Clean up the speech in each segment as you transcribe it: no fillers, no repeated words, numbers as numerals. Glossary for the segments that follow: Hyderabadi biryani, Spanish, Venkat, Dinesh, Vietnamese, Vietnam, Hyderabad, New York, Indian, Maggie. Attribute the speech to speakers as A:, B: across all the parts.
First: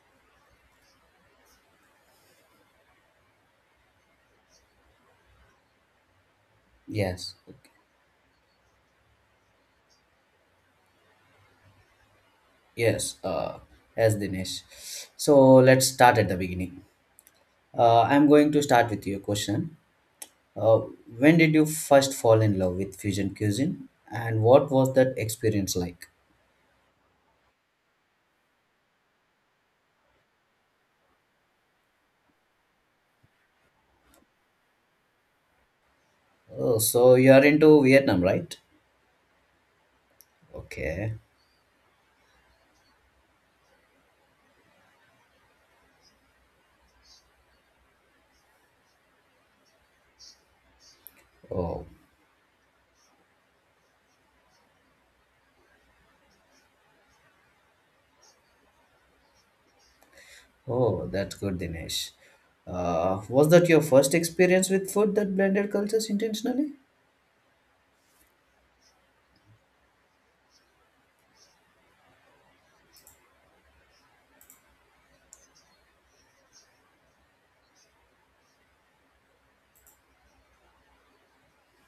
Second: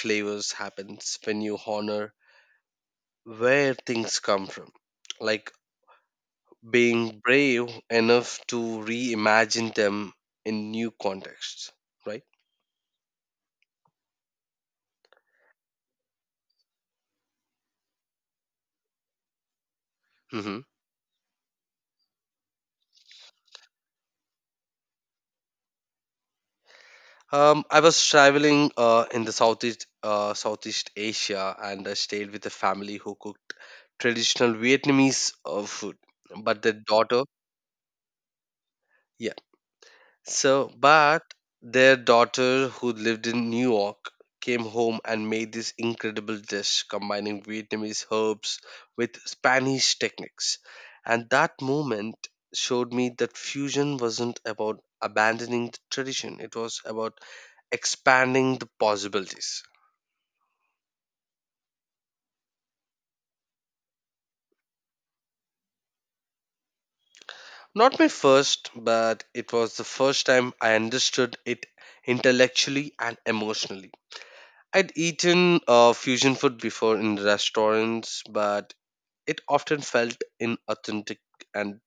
A: flavors happens when you honor where things come from, like being
B: Yes.
A: brave enough to reimagine them in new contexts, right?
B: Yes, yes, Dinesh. So let's start at the beginning. I'm going to start with your question.
A: Mm-hmm.
B: Uh, when did you first fall in love with fusion cuisine, and what was that experience like?
A: I was traveling in the Southeast Asia and I stayed with a family who cooked traditional Vietnamese food. But their
B: Oh, so
A: daughter,
B: you are into Vietnam, right?
A: yeah. So,
B: Okay.
A: but their daughter who lived in New York came home and made this incredible dish combining Vietnamese herbs with Spanish techniques. And that
B: Oh,
A: moment showed me that fusion wasn't about abandoning the tradition, it was about expanding the possibilities.
B: oh, that's good, Dinesh. Was that your first experience with food that blended cultures intentionally?
A: Not my first, but it was the first time I understood it intellectually and emotionally. I'd eaten fusion food before in restaurants, but it often felt inauthentic and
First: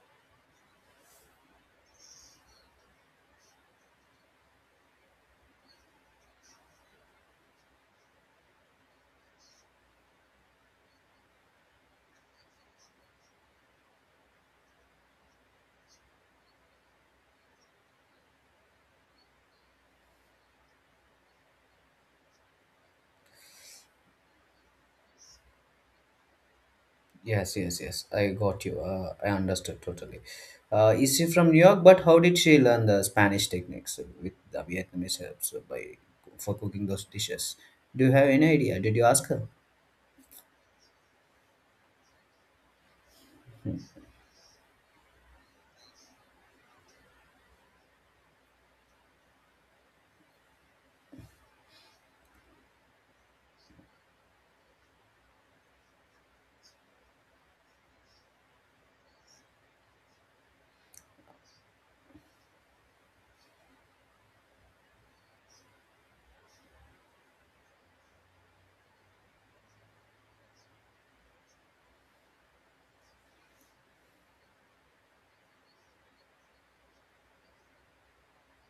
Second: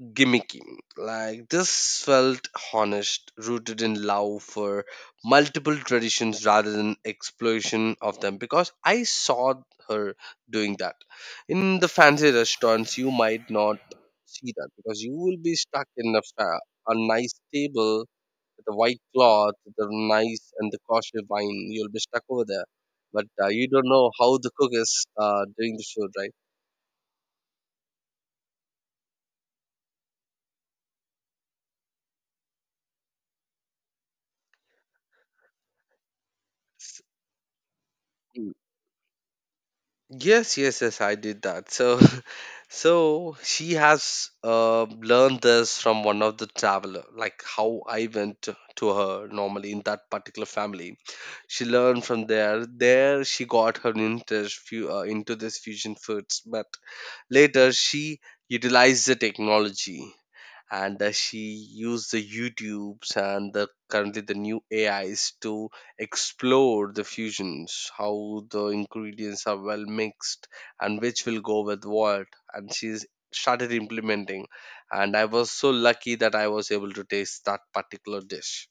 A: gimmicky. Like this felt honest, rooted in love for multiple traditions rather than exploitation of them because I saw her doing that. In the fancy restaurants you might not see that because you will be stuck in a nice table with a white cloth, the nice and the costly wine. You'll be stuck over there. But you don't know how the cook is doing the food, right?
B: Yes, yes, yes. I got you. I understood totally. Is she from New York? But how did she learn the Spanish techniques with the Vietnamese helps by for cooking those dishes? Do you have any idea? Did you ask her?
A: Yes, yes, yes, I did that. So, so she has learned this from one of the traveler, like how I went to her normally in that particular family. She learned from there. There, she got her interest into this fusion foods, but later she utilized the technology and she used the YouTubes and the currently the new AIs to explore the fusions, how the ingredients are well mixed and which will go with what. And she started implementing. And I was so lucky that I was able to taste that particular dish.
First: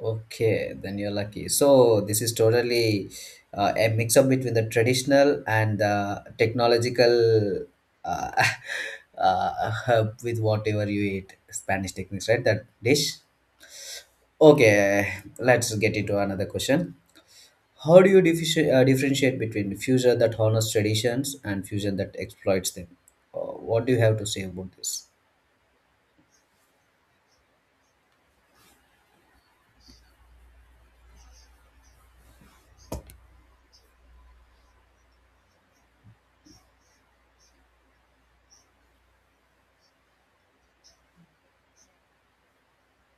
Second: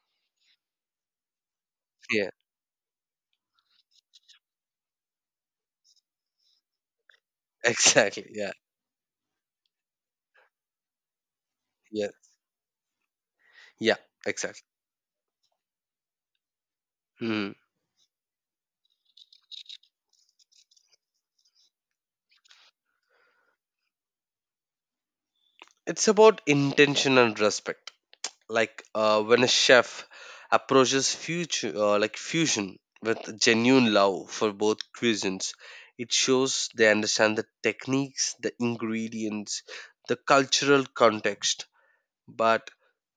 B: Okay, then you're lucky. So this
A: Yeah,
B: is totally a mix up between the traditional and the technological,
A: exactly.
B: uh,
A: Yeah,
B: help with whatever you eat Spanish
A: yeah,
B: techniques, right? That dish.
A: yeah, exactly.
B: Okay, let's get into another question.
A: Hmm.
B: How do you differentiate between fusion that honors traditions and fusion that exploits them? Uh, what do you have to say about this?
A: It's about intention and respect like when a chef approaches future like fusion with genuine love for both cuisines, it shows they understand the techniques, the ingredients, the cultural context, but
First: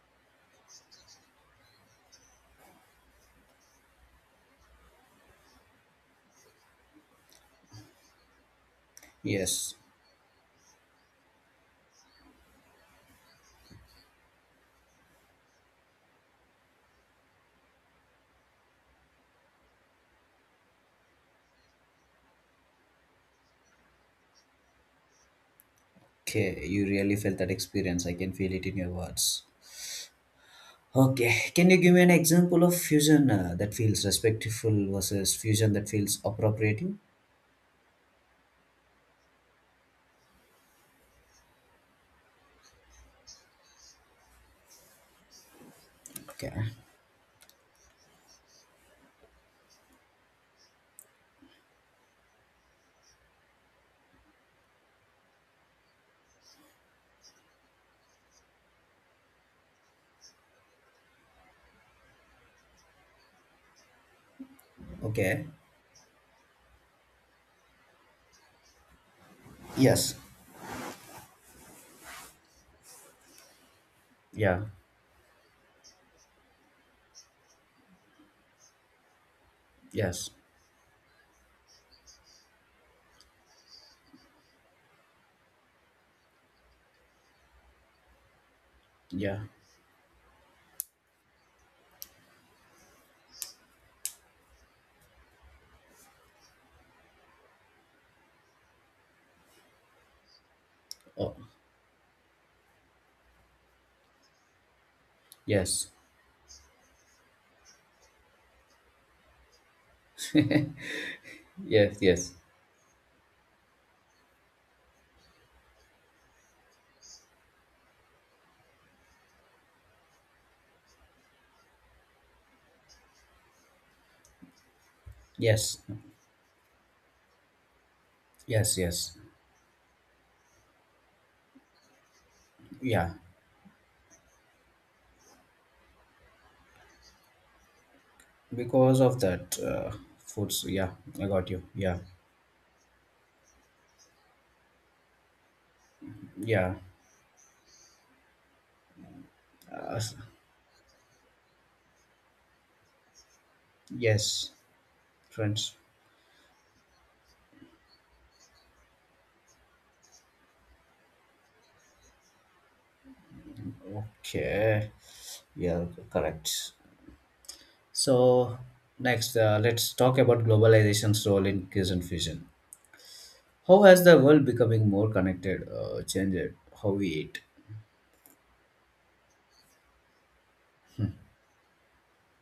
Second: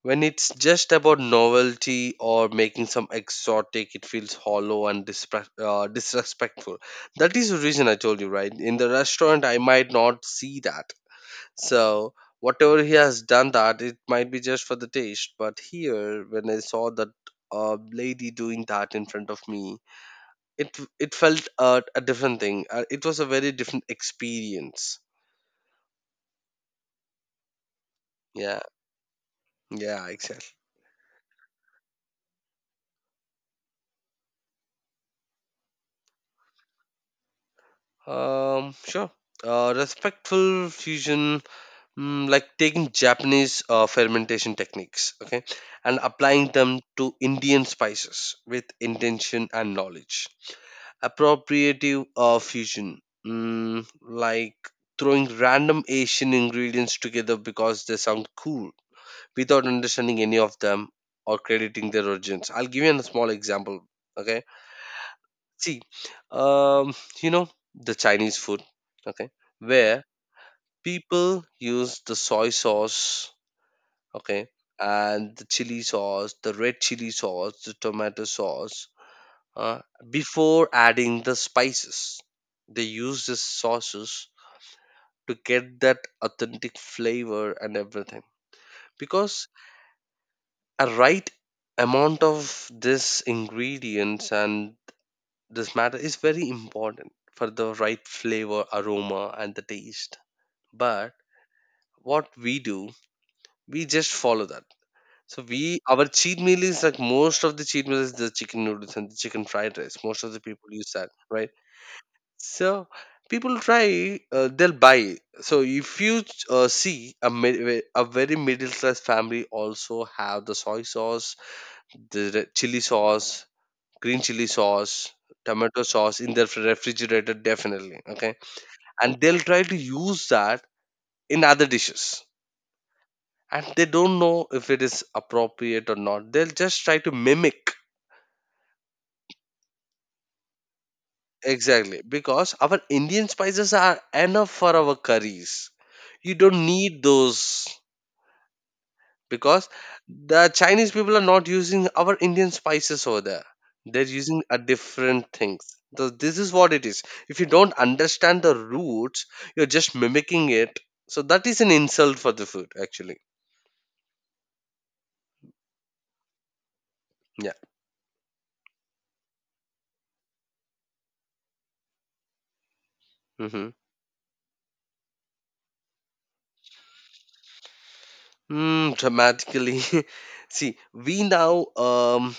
A: when it's just about novelty or making some exotic, it feels hollow and disrespectful. That is the reason I told you, right? In the restaurant I
B: Yes.
A: might not see that, so whatever he has done that, it might be just for the taste. But here, when I saw that lady doing that in front of me, it felt a different thing. It was a very different experience.
B: Okay, you really felt that experience. I can feel
A: Yeah,
B: it in your words.
A: yeah, exactly.
B: Okay, can you give me an example of fusion that feels respectful versus fusion that feels appropriating?
A: Sure. Respectful fusion, mm, like taking Japanese fermentation techniques, okay, and applying
B: Okay.
A: them to Indian spices with intention and knowledge. Appropriative fusion, mm, like throwing random Asian ingredients together because they sound cool without understanding any of them or crediting their origins. I'll give you a small example. Okay,
B: Okay.
A: see, um, you know, the Chinese food, okay, where
B: Yes.
A: people use the soy sauce, okay,
B: Yeah.
A: and the chili sauce, the red chili sauce, the tomato sauce, uh,
B: Yes.
A: before adding the spices. They use the sauces to get that authentic flavor and everything.
B: Yeah.
A: Because a right amount of this ingredients and this matter is very important for the right flavor, aroma, and the taste. But
B: Oh.
A: what we do, we just follow that. So we,
B: Yes.
A: our cheat meal is like, most of the cheat meal is the chicken noodles and the chicken fried rice. Most of the people use that, right?
B: Yes. Yes.
A: So people try, they'll buy. So if you see a very middle class family also have the soy sauce, the chili sauce, green chili sauce,
B: Yes.
A: tomato sauce in their refrigerator definitely. Okay,
B: Yes. Yes.
A: and they'll try to use that in other dishes,
B: Yeah.
A: and they don't know if it is appropriate or not. They'll just try to mimic.
B: Because of that foods, yeah, I got you. Yeah,
A: Exactly, because our Indian spices are enough for our curries. You don't
B: yeah.
A: need those because
B: uh,
A: the Chinese people are not using our Indian spices over there. They're using
B: yes,
A: a different
B: friends.
A: things. So this is what it is. If you don't understand the roots, you're just mimicking it. So that is an insult for the food, actually.
B: Okay, yeah, correct.
A: Yeah.
B: So next, let's talk about globalization's role in cuisine fusion.
A: Hmm.
B: How has the world becoming more connected changed how we eat?
A: Mm, dramatically. See, we now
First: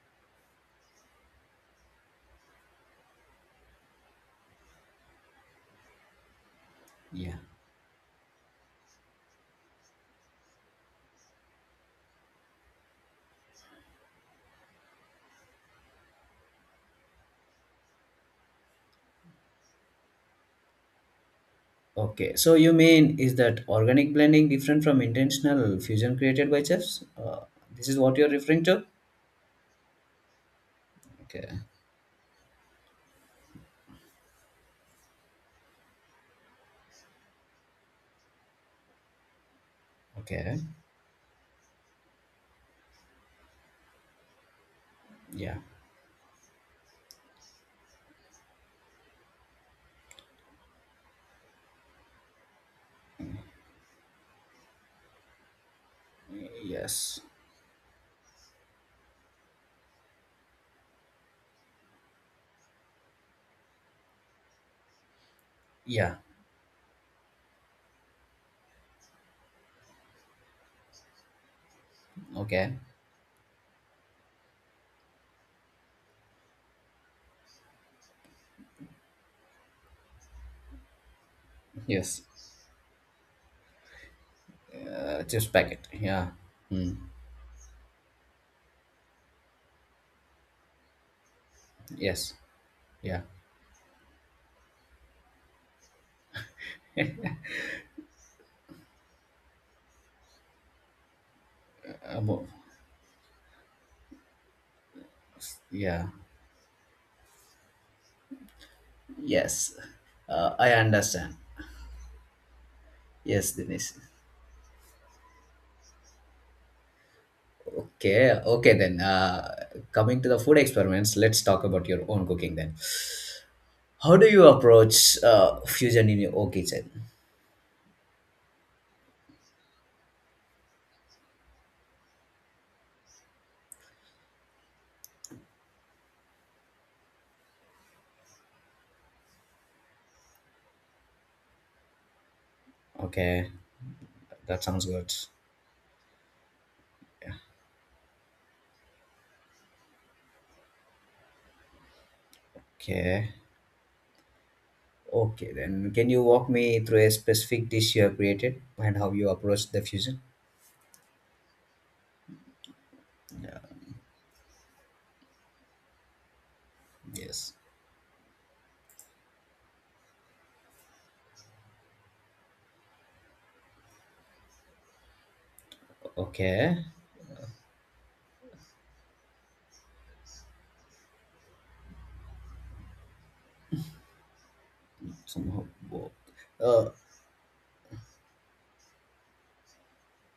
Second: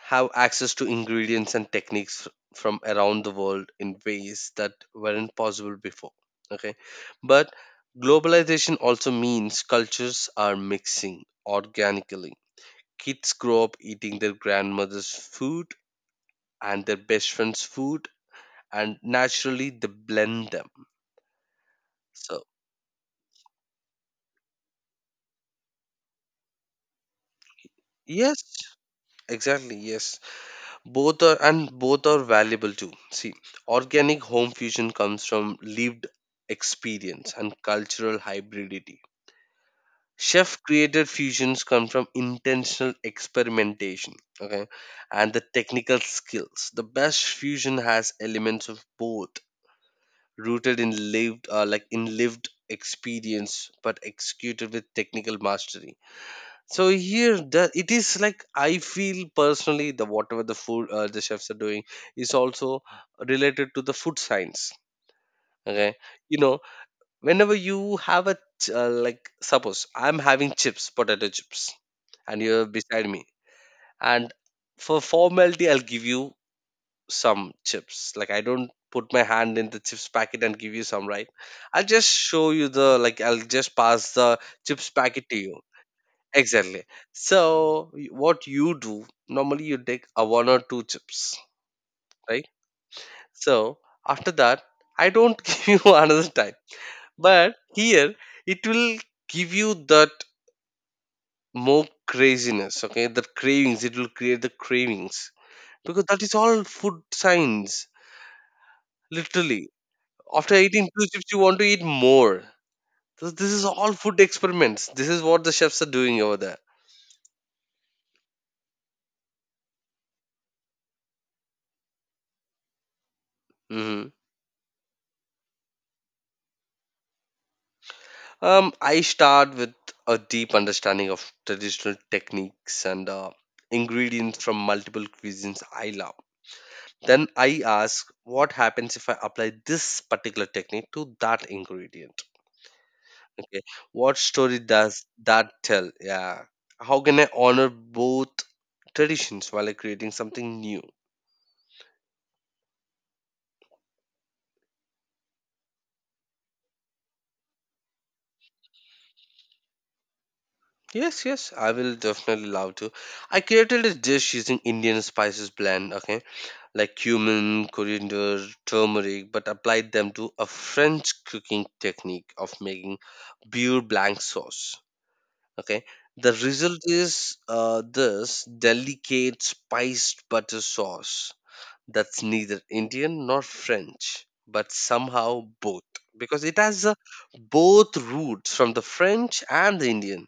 A: have access to ingredients and techniques from around the world in ways that weren't possible before. Okay.
B: Yeah.
A: But globalization also means cultures are mixing organically. Kids grow up eating their grandmother's food and their best friend's food, and naturally they blend them.
B: Okay,
A: So,
B: so you mean is that organic blending different from intentional fusion created by chefs? This is what you're
A: yes,
B: referring to.
A: exactly, yes. Both are,
B: Okay.
A: and both are valuable too. See, organic home fusion comes from lived experience and cultural hybridity.
B: Okay.
A: Chef created fusions come from intentional experimentation, okay, and the
B: Yeah.
A: technical skills. The best fusion has elements of both, rooted in lived like in lived experience but executed with technical mastery. So
B: Yes.
A: here, the, it is like I feel personally the whatever the food the chefs are doing is also related to the food science. Okay,
B: Yeah.
A: you know, whenever you have a like, suppose I'm having chips, potato chips, and you're
B: Okay.
A: beside me, and for formality, I'll give you some chips. Like I don't put my hand in the chips packet and give you some, right? I'll just
B: Yes.
A: show you the, like, I'll just pass the chips packet to
B: Chips
A: you.
B: packet. Yeah.
A: Exactly.
B: Hmm.
A: So what you do normally, you take a one or two chips,
B: Yes.
A: right?
B: Yeah.
A: So after that, I don't give you another type. But here it will give you that more
B: Uh, mo-
A: craziness, okay? The cravings, it will create the cravings. Because
B: yeah.
A: that is all food science, literally.
B: Yes.
A: After
B: I
A: eating two chips,
B: understand.
A: you want to eat more. This
B: Yes,
A: is all
B: Dinesh.
A: food experiments. This is what the chefs are doing over there.
B: Okay. Okay then. Coming to the food experiments, let's talk about your own cooking then.
A: Mm-hmm.
B: How do you approach fusion in your own kitchen?
A: I start with a deep understanding of traditional techniques and ingredients from multiple cuisines I love. Then I ask, what happens if I apply this particular technique to that ingredient?
B: Okay.
A: Okay, what
B: That
A: story
B: sounds good.
A: does that tell? Yeah, how can I honor both traditions while creating something new?
B: Okay. Okay then. Can you walk me through a specific dish you have created and how you approach the fusion?
A: Yes, yes, I will definitely love to. I created a dish using Indian spices blend. Okay, like
B: Yes.
A: cumin, coriander, turmeric, but applied them to a French cooking technique of making pure blank sauce. Okay, the
B: Okay.
A: result is this delicate spiced butter sauce that's neither Indian nor French, but somehow
B: Somehow
A: both
B: both.
A: because it
B: Uh,
A: has both roots from the French and the Indian,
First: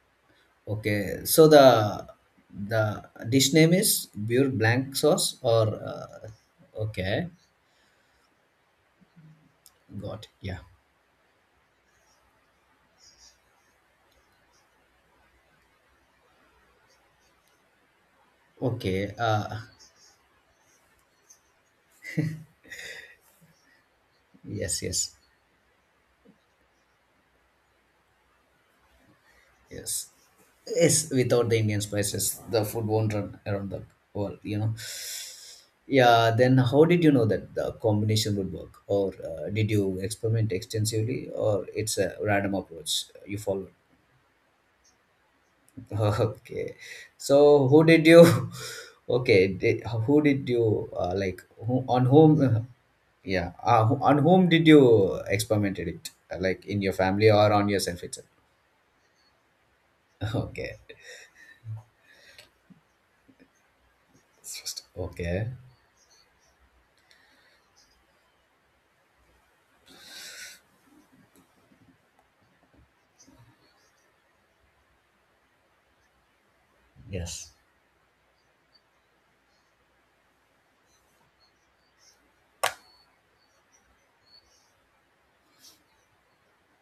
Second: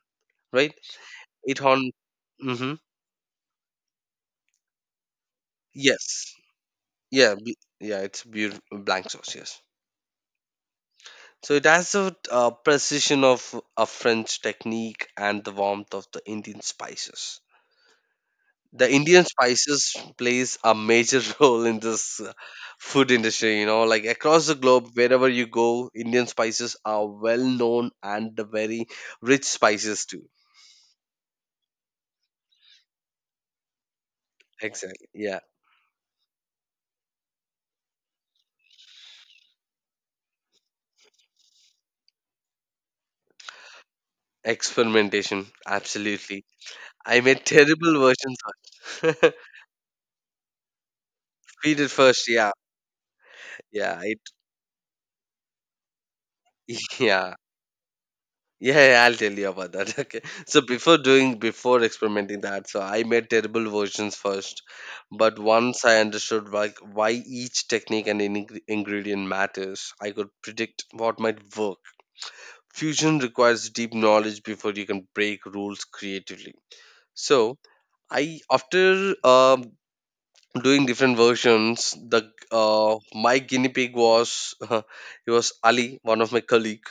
A: right?
B: okay, so
A: It on,
B: the
A: hmm,
B: the dish name is pure blank sauce or
A: yes,
B: okay,
A: yeah, yeah, it's beautiful blank sauce, yes.
B: got yeah.
A: So it has the precision of a French technique and the warmth of the Indian spices. The
B: Okay,
A: Indian spices plays a major role in this food industry, you know, like across the
B: yes,
A: globe,
B: yes,
A: wherever you go, Indian spices are well known and the very rich spices
B: yes,
A: too.
B: yes. Without the Indian spices, the food won't run around the world. You know.
A: Exactly. Yeah.
B: Yeah. Then how did you know that the combination would work, or did you experiment extensively, or it's a random approach you followed?
A: Experimentation. Absolutely.
B: Okay.
A: I made
B: So who
A: terrible
B: did
A: versions.
B: you
A: of-
B: okay, did, who did you like
A: We
B: who
A: did
B: on
A: first.
B: whom
A: Yeah.
B: yeah,
A: Yeah. It,
B: on whom did you experimented it? Like in your
A: yeah.
B: family or on yourself itself?
A: Yeah, yeah, I'll tell you about that. Okay. So
B: Okay.
A: before doing, before experimenting that, so I made terrible versions first.
B: It's
A: But
B: okay.
A: once I understood why each technique and ingredient matters, I could predict what might work. Fusion requires deep knowledge before you can break rules creatively. So
B: Yes.
A: I, after doing different versions, the my guinea pig was he was Ali, one of my colleague,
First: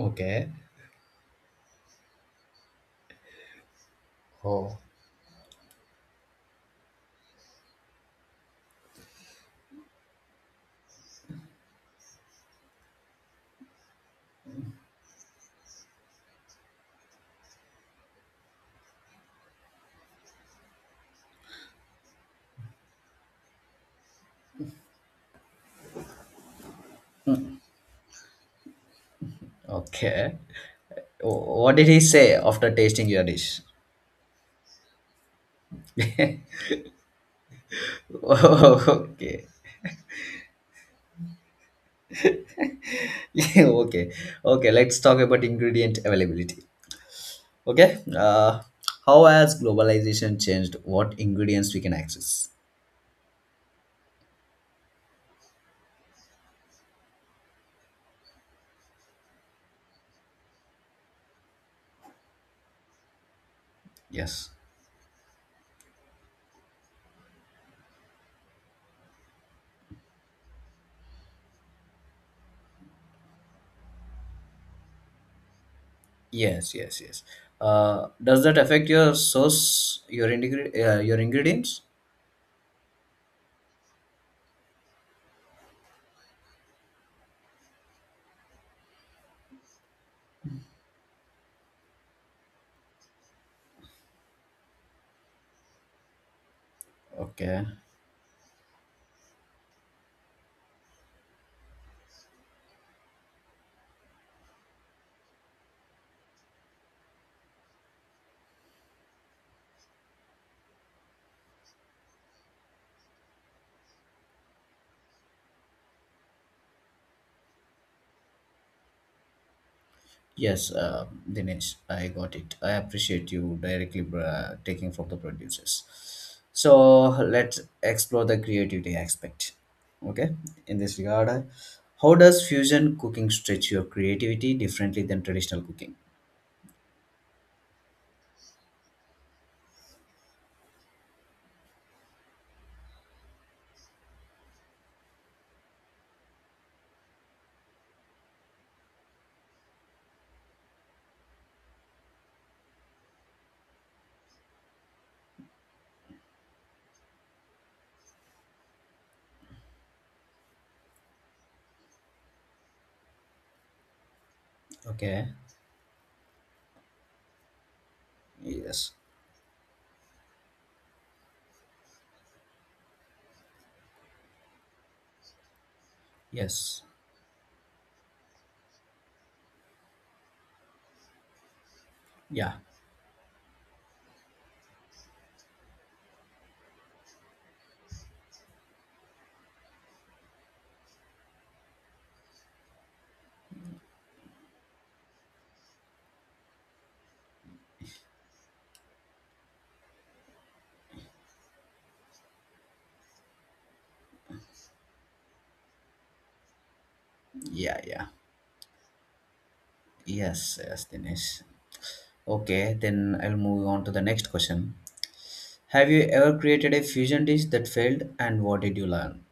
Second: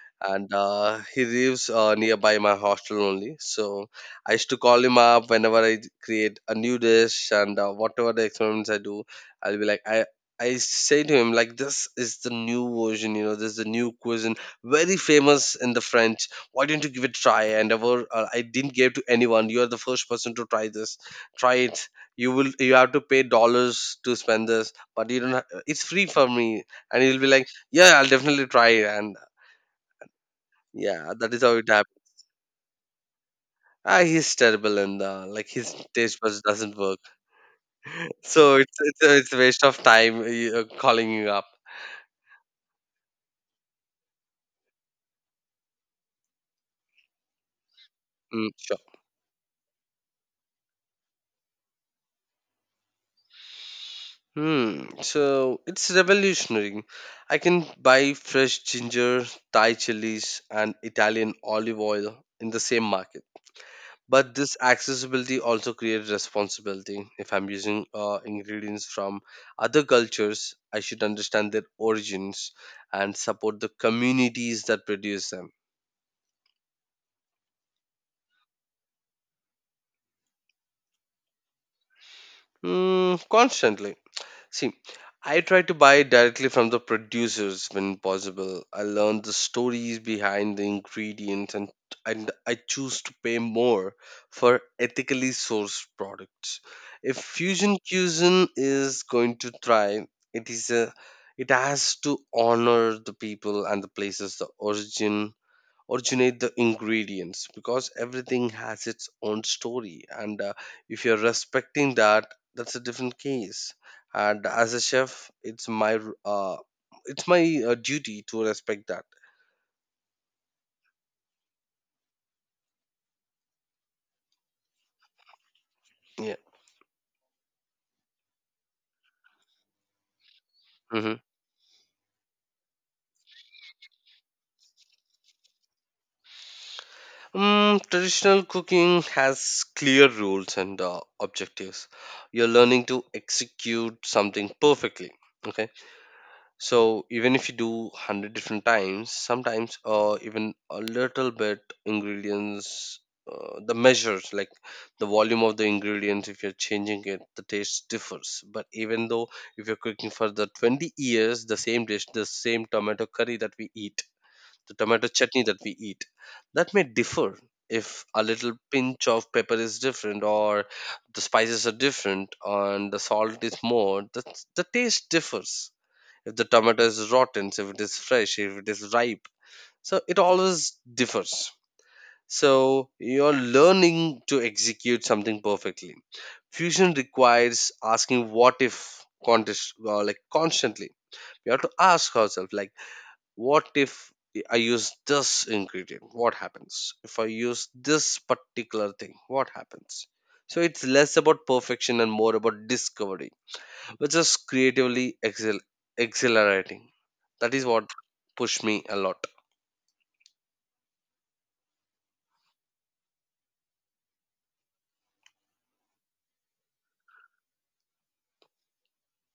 B: Okay.
A: and he lives nearby my hostel only. So I used to
B: Oh,
A: call him up whenever I create a new dish, and whatever the experiments I do, I'll be like I. I say to him like, this is the new version, you know, this is the new cuisine, very famous in the French. Why don't you give it a try? And ever I didn't give to anyone. You are the first person to try this. Try it. You will. You have to pay dollars to spend this, but you don't. Have, it's free for me. And he'll be like, yeah, I'll definitely try it. And
B: okay.
A: yeah,
B: Wh-
A: that is how it
B: what
A: happened.
B: did he say after tasting your dish?
A: Ah, he's terrible and like his taste buds
B: okay.
A: doesn't work. So it's a, it's a waste of time calling you up.
B: okay. Okay, let's talk about ingredient availability. Okay.
A: Mm, sure.
B: How has globalization changed what ingredients we can access?
A: Hmm. So it's revolutionary. I can buy fresh ginger, Thai chilies, and Italian olive oil in the same market. But
B: Yes.
A: this accessibility also creates responsibility. If I'm using ingredients from other cultures, I should understand their origins and support the communities that produce them.
B: Yes. Yes. Yes. Does that affect your source, your your ingredients?
A: Mm, constantly. See, I try to buy directly from the producers when possible. I learn the stories behind the ingredients, and I choose to pay more for ethically sourced products. If
B: Okay.
A: fusion cuisine is going to thrive, it is a it has to honor the people and the places the originate the ingredients because everything has its own story, and if you're respecting that, that's a different case. And as a chef, uh, it's my duty to respect that.
B: Yes, Dinesh, I got it. I appreciate you directly taking from the producers.
A: Yeah.
B: So let's explore the creativity aspect. Okay, in this
A: Hmm.
B: regard, how does fusion cooking stretch your creativity differently than traditional cooking?
A: Traditional cooking has clear rules and objectives. You're learning to execute something perfectly. Okay. So even if you do 100 different times, sometimes, even a little bit ingredients, the measures, like the volume of the ingredients, if you're changing it, the taste differs. But even though if you're cooking for the 20 years, the same dish, the same tomato curry that we eat, the tomato
B: Okay,
A: chutney that we eat, that may differ if a little
B: yes.
A: pinch of pepper is different, or the spices are different and the salt is more, the taste differs if the tomato
B: Yes.
A: is rotten, so if it is fresh, if it is ripe. So it always differs.
B: Yeah.
A: So you're learning to execute something perfectly. Fusion requires asking what if contest, like, constantly. We have to ask ourselves, like, what if I use this ingredient? What happens? If I use this particular thing, what happens? So it's less about perfection and more about discovery. It's just exhilarating. That is
B: Yeah.
A: what
B: Yeah.
A: pushed me a lot.
B: Yes. Yes, Dinesh. Okay, then I'll move on to the next question. Have you ever created a fusion dish that failed and what did you learn?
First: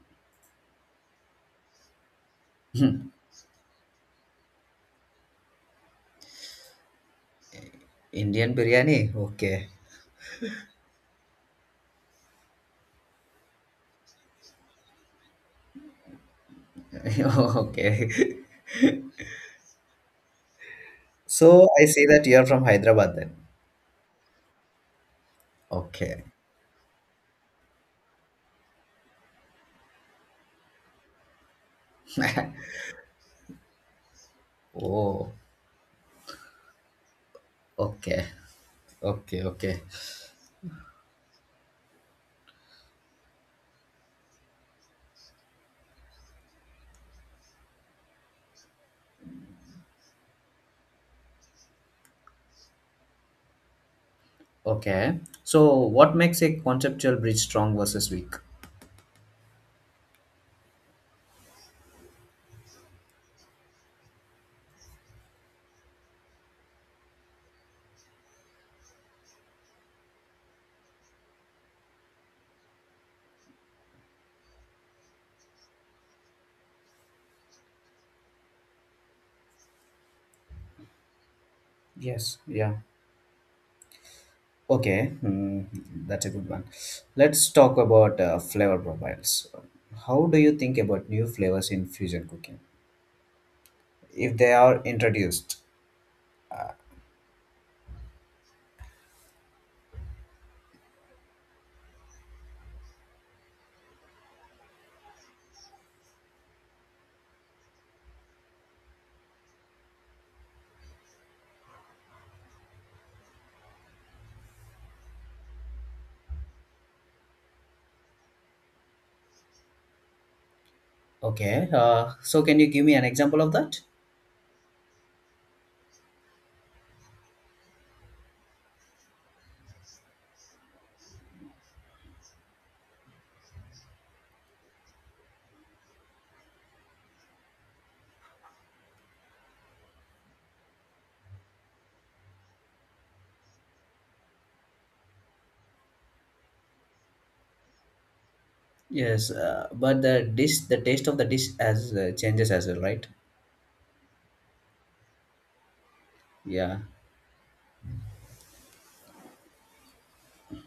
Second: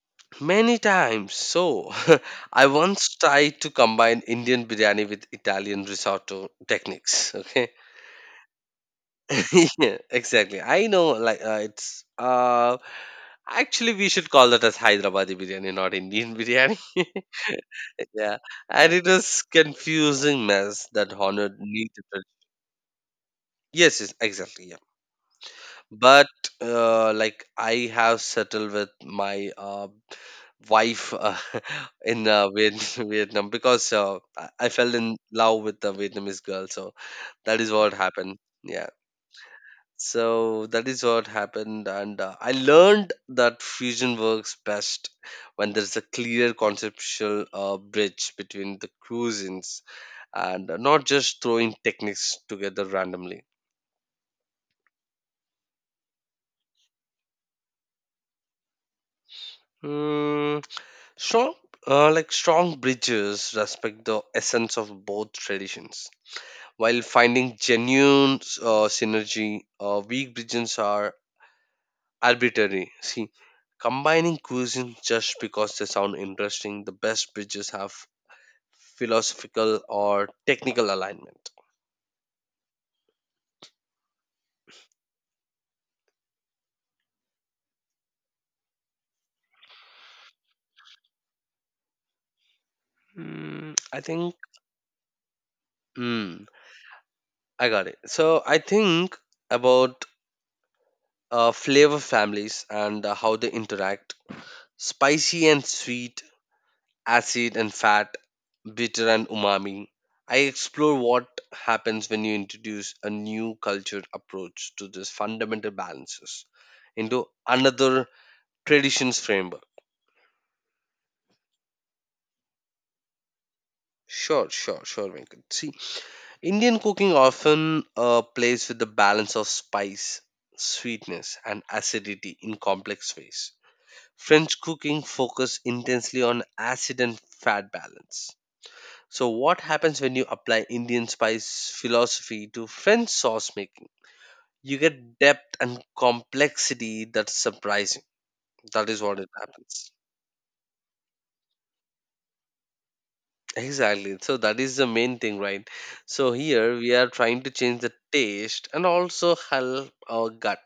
A: Many times. So, I once tried to combine Indian biryani with Italian risotto techniques. Okay.
B: Indian biryani? Okay.
A: Yeah, exactly. I know, like, it's. Actually, we should call that as Hyderabadi biryani, not Indian biryani. Yeah.
B: okay.
A: And it was confusing mess that honored
B: So I
A: neat.
B: see that you are from Hyderabad then.
A: Yes, yes, exactly.
B: Okay.
A: But like, I have settled with my wife in Vietnam because I fell in
B: Oh,
A: love with the Vietnamese girl. So that is what
B: okay.
A: happened. Yeah.
B: Okay, okay.
A: So that is what happened, and I learned that fusion works best when there's a clear conceptual bridge between the cuisines and not just throwing techniques together randomly.
B: Okay. So what makes a conceptual bridge strong versus weak?
A: Hmm. Strong, like, strong bridges respect the essence of both traditions while finding genuine synergy. Weak bridges are arbitrary. See, combining cuisines just because they sound interesting. The best bridges have philosophical or technical alignment.
B: Yes, yeah. Okay, hmm, that's a good one. Let's talk about flavor profiles. How do you think about new flavors in fusion cooking
A: I
B: if
A: think.
B: they are introduced?
A: Mm, I got it. So I think about flavor families and how they interact. Spicy and sweet, acid and fat, bitter and umami. I explore what happens when you introduce a new culture approach to this fundamental balances into another traditions framework.
B: Okay, so can you give me an example of that?
A: Sure, sure, sure, Venkat. See, Indian cooking often plays with the balance of spice, sweetness, and acidity in complex ways. French cooking focuses intensely on acid and fat balance. So what happens when you apply Indian spice philosophy to French sauce making? You get depth and complexity that's surprising. That is what
B: Yes,
A: it happens.
B: but the dish, the taste of the dish as changes as well, right?
A: Exactly, so that is the main thing, right? So here
B: Yeah.
A: we are trying to change the taste and also help our gut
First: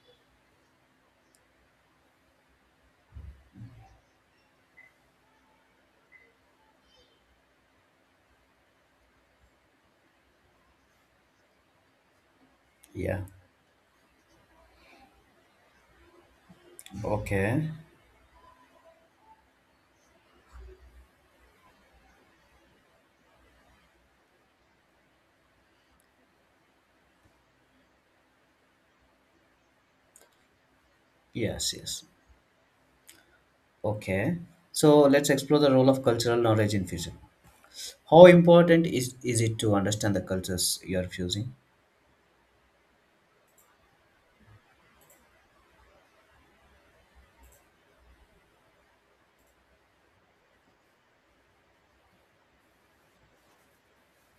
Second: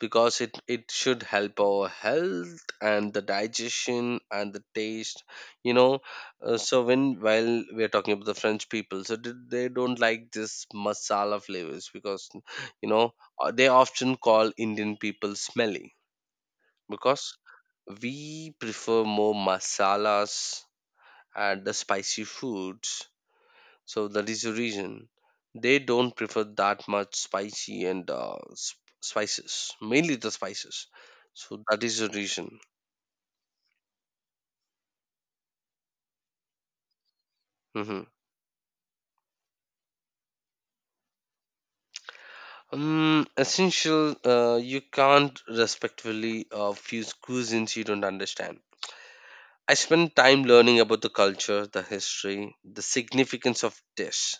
A: because it should help our health and the digestion and the taste, you know. So when, while we are talking about the French people, so they don't like this masala flavors because, you know,
B: Yeah.
A: they often call Indian people smelly because
B: Okay.
A: we prefer more masalas and the spicy foods. So that is the reason they don't prefer that much spicy and spices, mainly the spices. So
B: Yes.
A: that is
B: Yes.
A: the reason.
B: Okay. So let's explore the role of cultural knowledge in fusion.
A: Hmm.
B: How important is it to understand the cultures you are fusing?
A: Essential, you can't respectfully fuse cuisines you don't understand. I spent time learning about the culture, the history, the significance of dish,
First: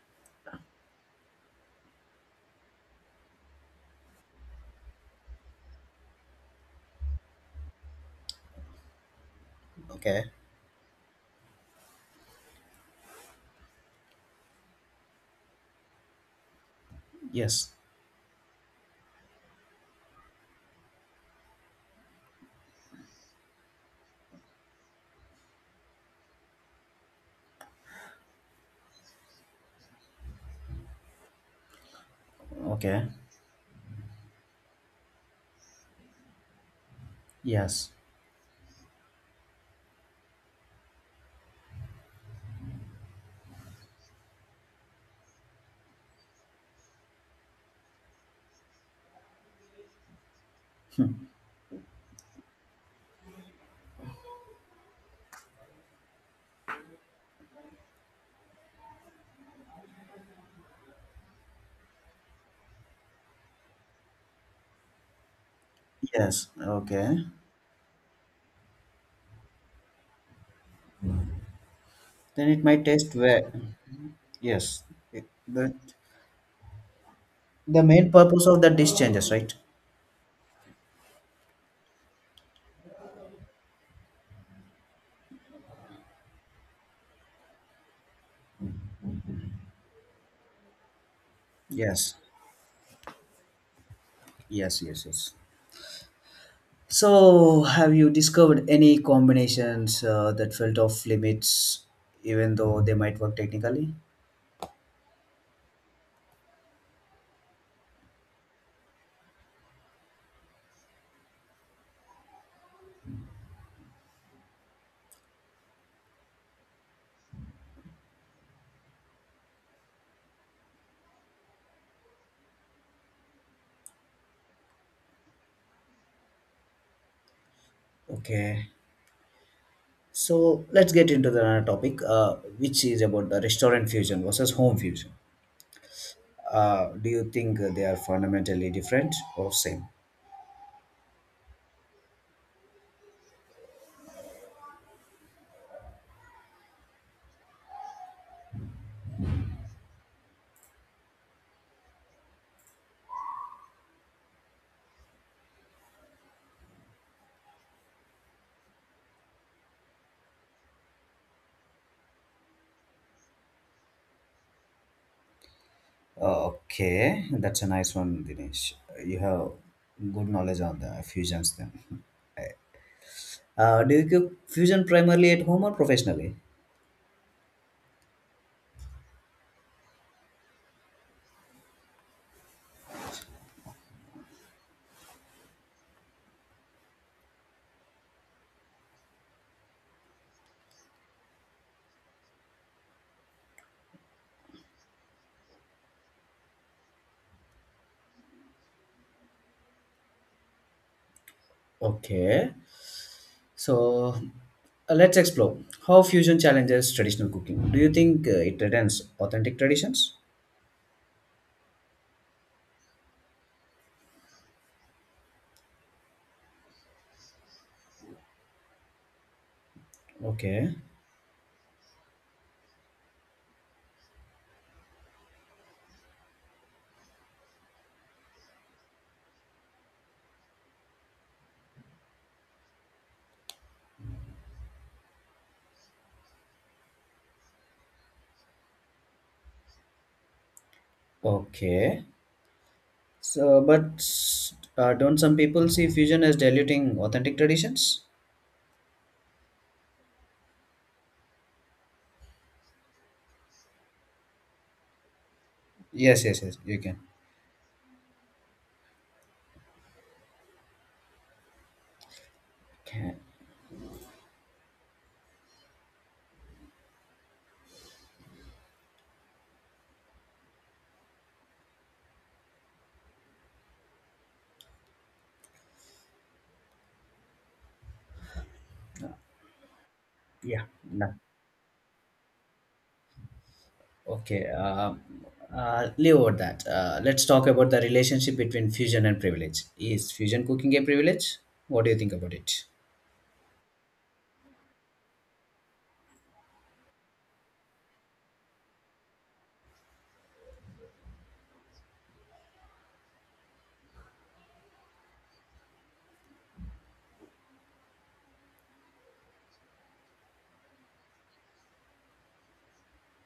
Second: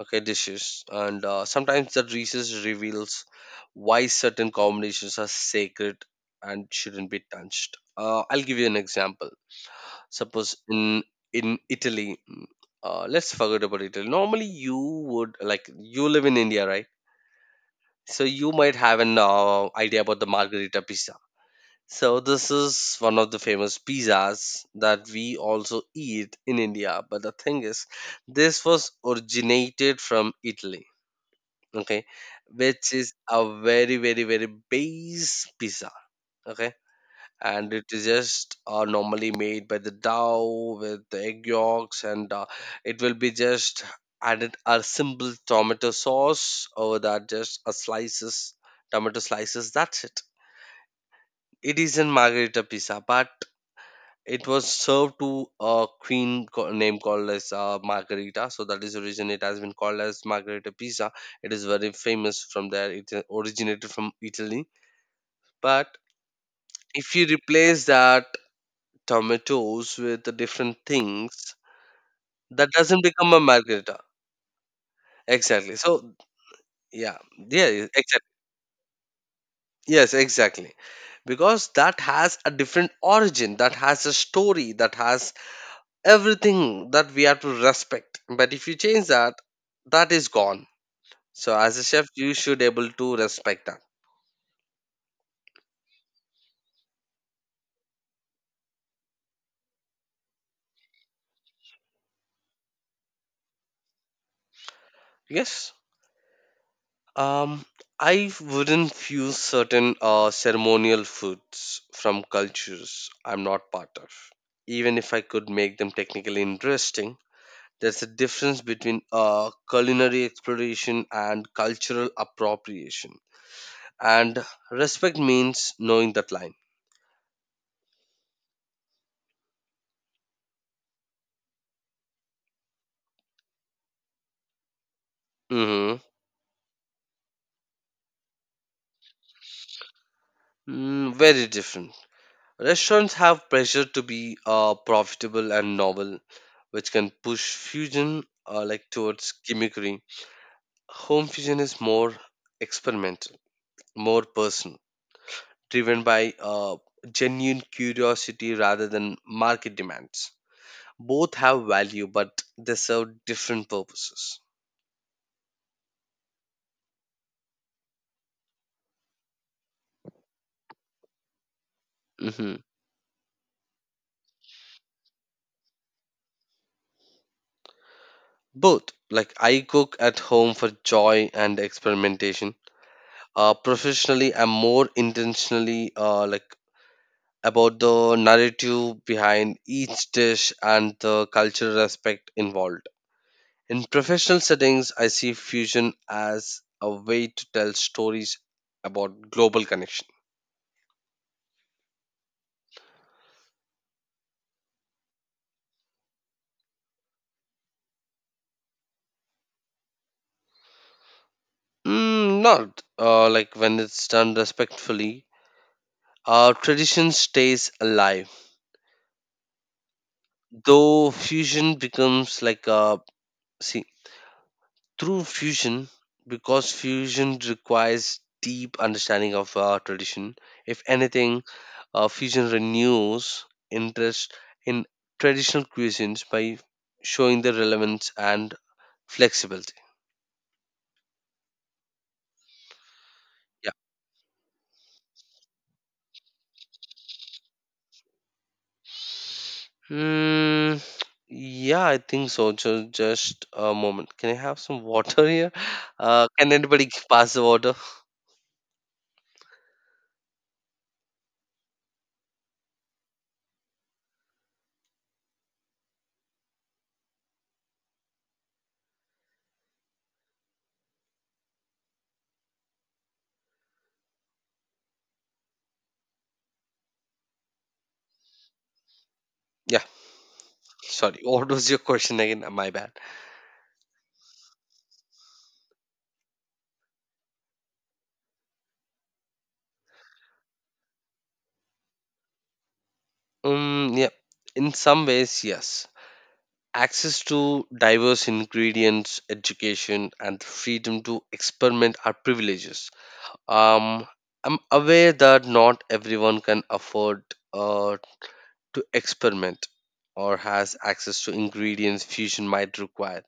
A: okay, dishes, and sometimes the research reveals why certain combinations are sacred and shouldn't be touched. I'll give you an example.
B: Okay.
A: Suppose in Italy, let's forget about Italy. Normally, you would like, you live in India, right?
B: Yes.
A: So you might have an idea about the Margherita pizza. So this is one of the famous pizzas that we also eat in India, but the thing is, this was originated from Italy, okay, which
B: Okay.
A: is a very, very, very base pizza, okay. And it
B: Yes.
A: is just, normally made by the dough with the egg yolks, and it will be just added a simple tomato sauce over that, just a slices, tomato slices, that's it. It is in Margarita pizza. But it was served to a queen named, called as Margarita. So that is the reason it has been called as Margarita pizza. It is very famous from there. It originated from Italy. But
B: Yes.
A: if you
B: Okay.
A: replace that tomatoes with the different things,
B: Then it
A: that
B: might
A: doesn't
B: taste
A: become a
B: well.
A: Margarita.
B: Yes. It-
A: Exactly, so yeah. Yeah,
B: The main
A: exactly.
B: purpose of the dish changes, right?
A: Yes, exactly. Because that has a different origin, that has a story, that has everything that we have to respect. But if you change that, that is gone. So as a chef,
B: Yes.
A: you should able to respect that.
B: Yes. Yes. Yes. So, have you discovered any combinations that felt off limits, even though they might work technically?
A: Yes. um I wouldn't fuse certain ceremonial foods from cultures I'm not part of, even if I could make them technically interesting. There's a difference between culinary exploration and cultural appropriation, and respect means knowing that line.
B: Okay. So let's get into the another topic, which is about the restaurant fusion versus home fusion.
A: Mm hmm
B: Do you think they are fundamentally different or same?
A: Very different. Restaurants have pressure to be profitable and novel, which can push fusion like, towards gimmickry. Home fusion is more experimental, more personal, driven by genuine curiosity rather than market demands. Both have value, but they serve different purposes.
B: Okay, that's a nice one, Dinesh. You have good knowledge on the fusions then.
A: Hmm.
B: Do you cook fusion primarily at home or professionally?
A: Both, like, I cook at home for joy and experimentation. Professionally, I'm more intentionally like, about the narrative behind each dish and the cultural aspect involved. In professional settings, I see fusion as a way to tell stories about global connection.
B: Okay, so let's explore how fusion challenges traditional cooking. Do you think it returns authentic traditions?
A: Not like, when it's done respectfully. Our tradition stays alive,
B: Okay,
A: though fusion becomes like a, see, through fusion, because fusion requires deep understanding of our tradition. If anything, fusion renews interest in traditional cuisines by showing the relevance and flexibility.
B: okay. So,
A: Yeah.
B: but don't some people see fusion as diluting authentic traditions?
A: Mm, yeah, I think so. Just a moment. Can I have some water here?
B: Yes, yes,
A: Can
B: yes, you
A: anybody
B: can.
A: pass the water?
B: Okay.
A: Yeah,
B: Yeah. No.
A: sorry. What was your question again? My bad.
B: Okay, leave out that. Let's talk about the relationship between fusion and privilege. Is fusion cooking a privilege? What do you think about it?
A: Yeah, in some ways, yes. Access to diverse ingredients, education, and the freedom to experiment are privileges. Um, I'm aware that not everyone can afford uh, to experiment or has access to ingredients fusion might require.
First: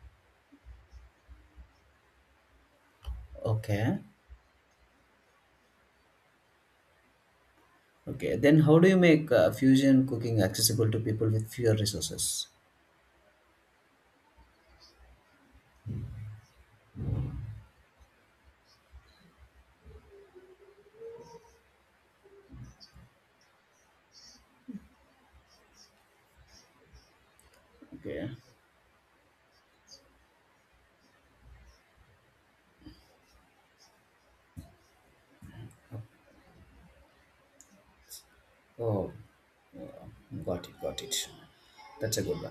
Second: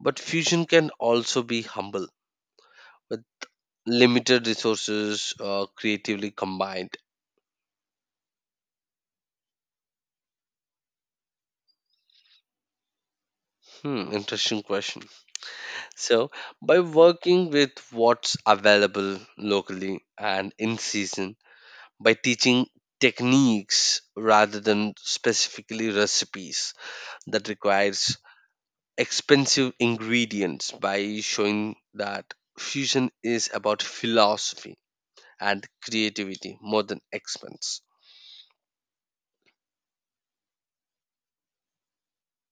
A: But fusion can also be humble with
B: Okay,
A: limited resources, creatively combined.
B: okay. Then how do you make fusion cooking accessible to people with fewer resources?
A: Hmm, interesting question. So, by working with what's available locally and in season, by teaching techniques rather than specifically recipes that requires
B: Okay.
A: expensive ingredients, by showing that fusion is about philosophy and creativity more than expense.
B: Oh, uh, got it, got it. That's a good one.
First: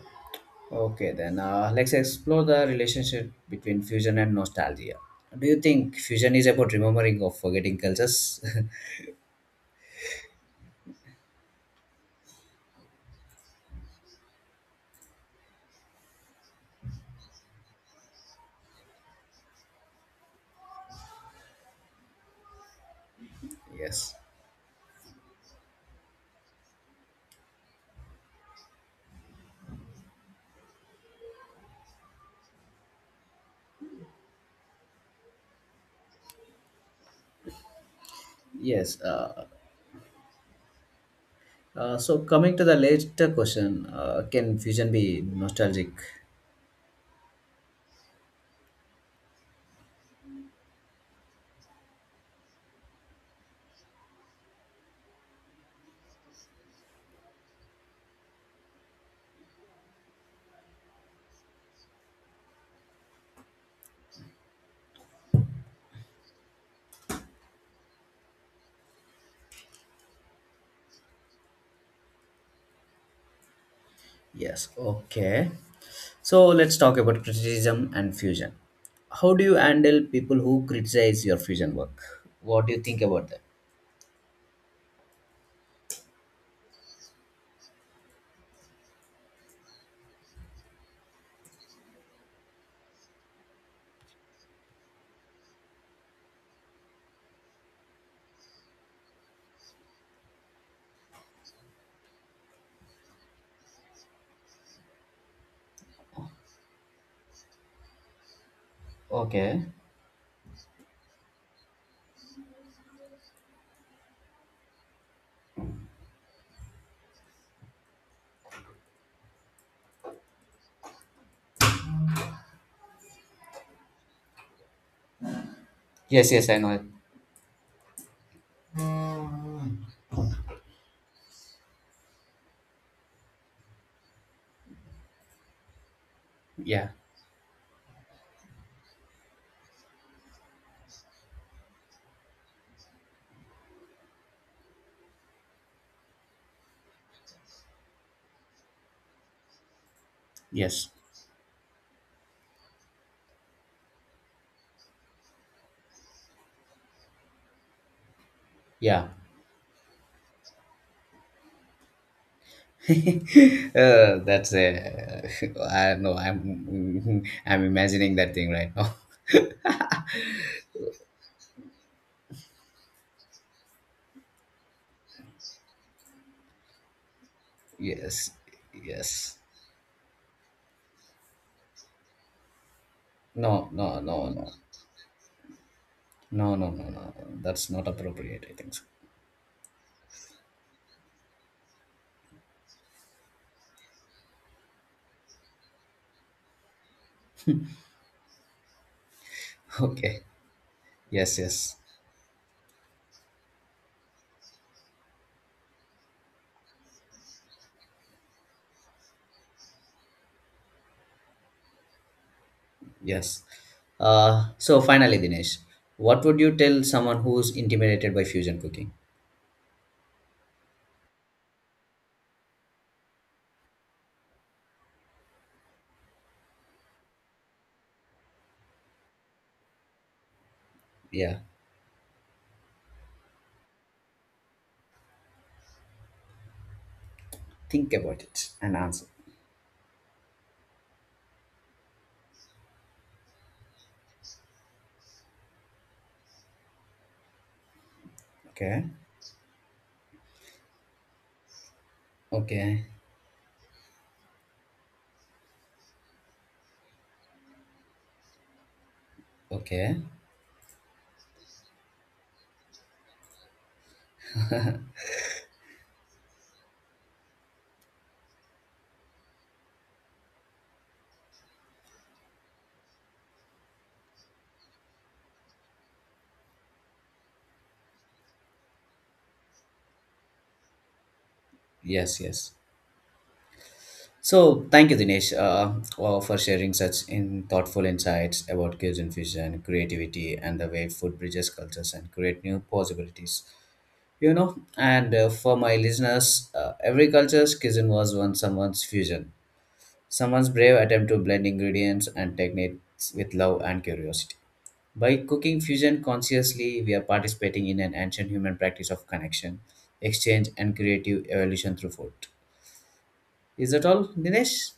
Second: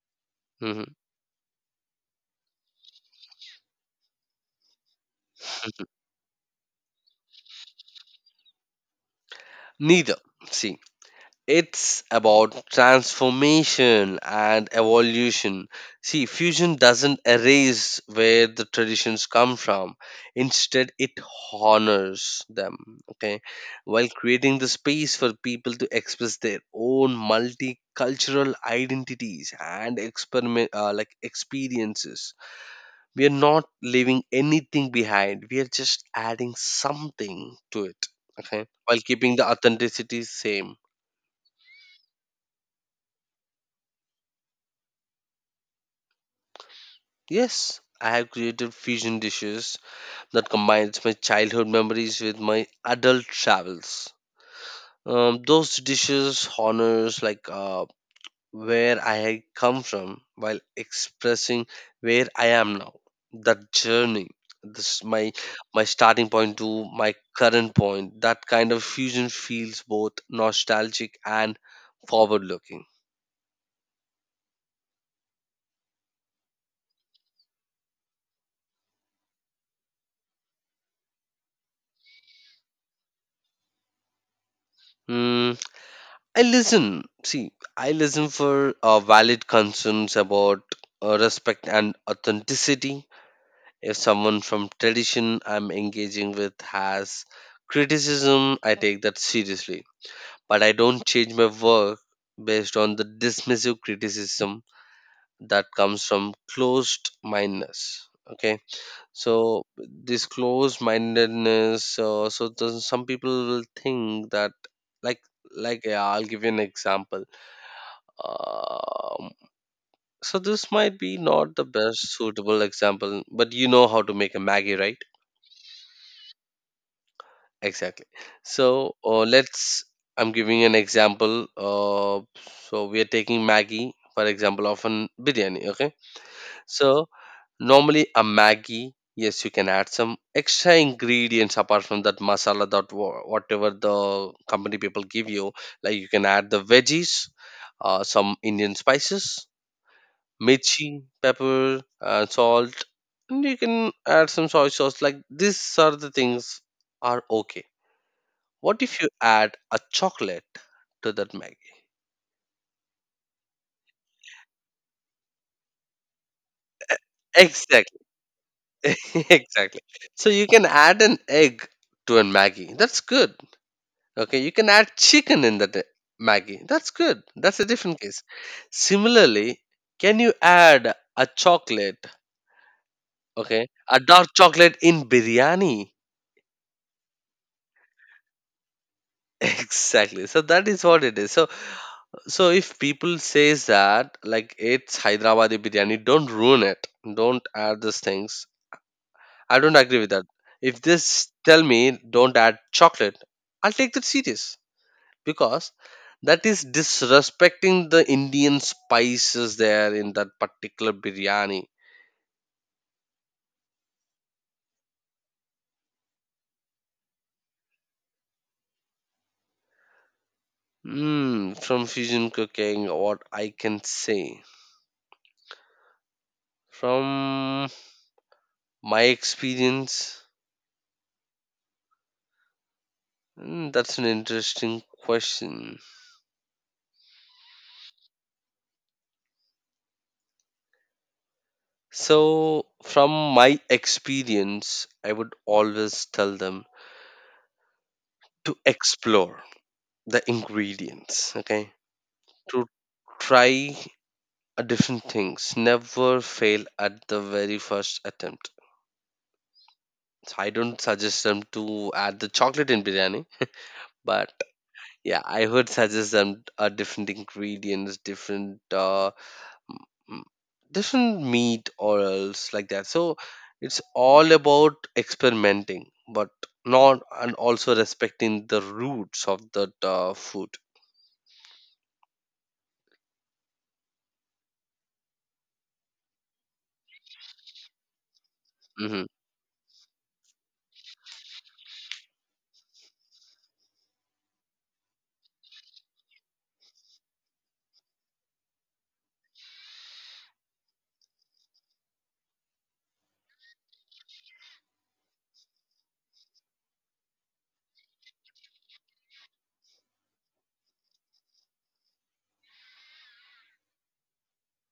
A: Mhm.
B: Okay, then let's explore the relationship between fusion and nostalgia. Do you think fusion is about remembering or forgetting cultures?
A: Neither. See, it's about transformation and evolution. See, fusion doesn't erase where the traditions come from. Instead, it honors them, okay, while
B: Yes,
A: creating the space for people to express their own multicultural identities and experiment, like, experiences. We are not leaving anything behind. We are just adding something to it, okay,
B: yes.
A: while keeping
B: Uh,
A: the authenticity same.
B: So coming to the later question, can fusion be nostalgic?
A: Yes, I have created fusion dishes that combines my childhood memories with my adult travels. Those dishes honors, like, where I had come from while expressing where I am now. That journey, this my starting point to my current point. That kind of fusion feels both nostalgic and forward-looking.
B: Yes. Okay. So let's talk about criticism and fusion. How do you handle people who criticize your fusion work? What do you think about that?
A: Hmm, I listen. See, I listen for valid concerns about respect and authenticity. If someone from tradition I'm engaging with has criticism, I take that seriously. But I don't change my work based on the dismissive criticism that comes from closed mindedness. Okay,
B: Okay.
A: so this closed mindedness, so some people will think that, like, like, yeah, I'll give you an example. um, so this might be not the best suitable example, but you know how to make a Maggie, right?
B: Yes, yes, I know it.
A: Exactly. So let's. I'm giving an example. So we are taking Maggie for example of an biryani. Okay.
B: Yeah.
A: So normally a Maggie, yes, you can add some extra ingredients apart from that masala that whatever the company people give you. Like, you can add the veggies, some Indian spices,
B: Yes.
A: mirchi, pepper, salt, and you can add some soy sauce. Like, these are the things are okay. What if
B: Yeah.
A: you add a chocolate to that Maggie?
B: That's a. I know. I'm. I'm
A: Exactly,
B: imagining that thing right now.
A: exactly. So you can add an egg to a Maggie. That's good. Okay, you can add chicken in that Maggie. That's good. That's a different case.
B: yes. Yes.
A: Similarly, can you add a chocolate?
B: No.
A: Okay,
B: No.
A: a
B: No.
A: dark
B: No.
A: chocolate in biryani?
B: No, no, no, no. That's not appropriate, I think so.
A: Exactly. So that is what it is. So so if people says that, like, it's Hyderabadi biryani, don't ruin it. Don't add these things. I don't agree with
B: Okay.
A: that. If this
B: Yes,
A: tell
B: yes,
A: me don't add chocolate, I'll take that serious because that is disrespecting the Indian spices there in that particular biryani.
B: yes. So finally, Dinesh, what would you tell someone who's intimidated by fusion cooking?
A: From fusion cooking, what I can say, from my experience,
B: Yeah.
A: That's an interesting question.
B: Think about it and answer.
A: So, from my experience, I would always tell them to
B: Okay.
A: explore the ingredients, okay? To
B: Okay.
A: try a different things. Never fail at the very first attempt.
B: Okay.
A: So I don't suggest them to add the chocolate in biryani, but yeah, I would suggest them different ingredients, different mm, different meat or else like that. So it's all about experimenting, but not, and also respecting the roots of that food.
B: Yes, yes. So thank you, Dinesh, for sharing such in thoughtful insights about cuisine
A: Mhm.
B: fusion, creativity, and the way food bridges cultures and create new possibilities. You know, and for my listeners, every culture's cuisine was once someone's fusion, someone's brave attempt to blend ingredients and techniques with love and curiosity. By cooking fusion consciously, we are participating in an ancient human practice of connection, exchange, and creative evolution through food. Is that all, Dinesh?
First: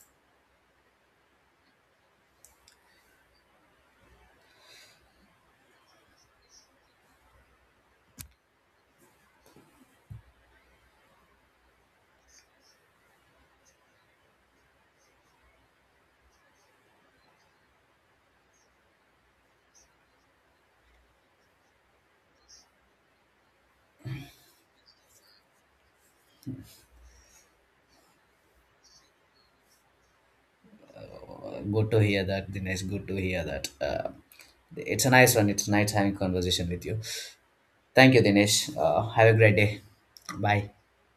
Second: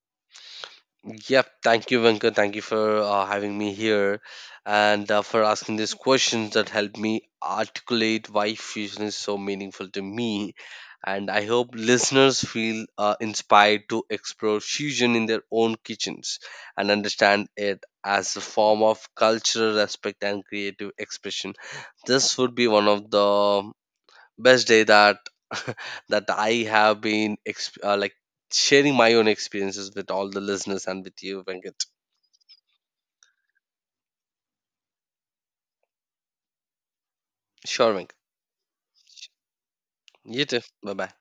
A: Yep, thank you, Venka. Thank you for having me here and for asking these questions that help me articulate why fusion is so meaningful to me. And I hope listeners feel inspired to explore fusion in their own kitchens and understand it as a form of cultural respect and creative expression. This would be one of the best day that that I have been like, sharing my own experiences with all the listeners and with you, Venkat.
B: Good to hear that, Dinesh. Good to hear that. It's a nice one. It's nice having conversation with you.
A: Sure, Venkat.
B: Thank you, Dinesh. Have a great day.
A: You too.
B: Bye.
A: Bye bye.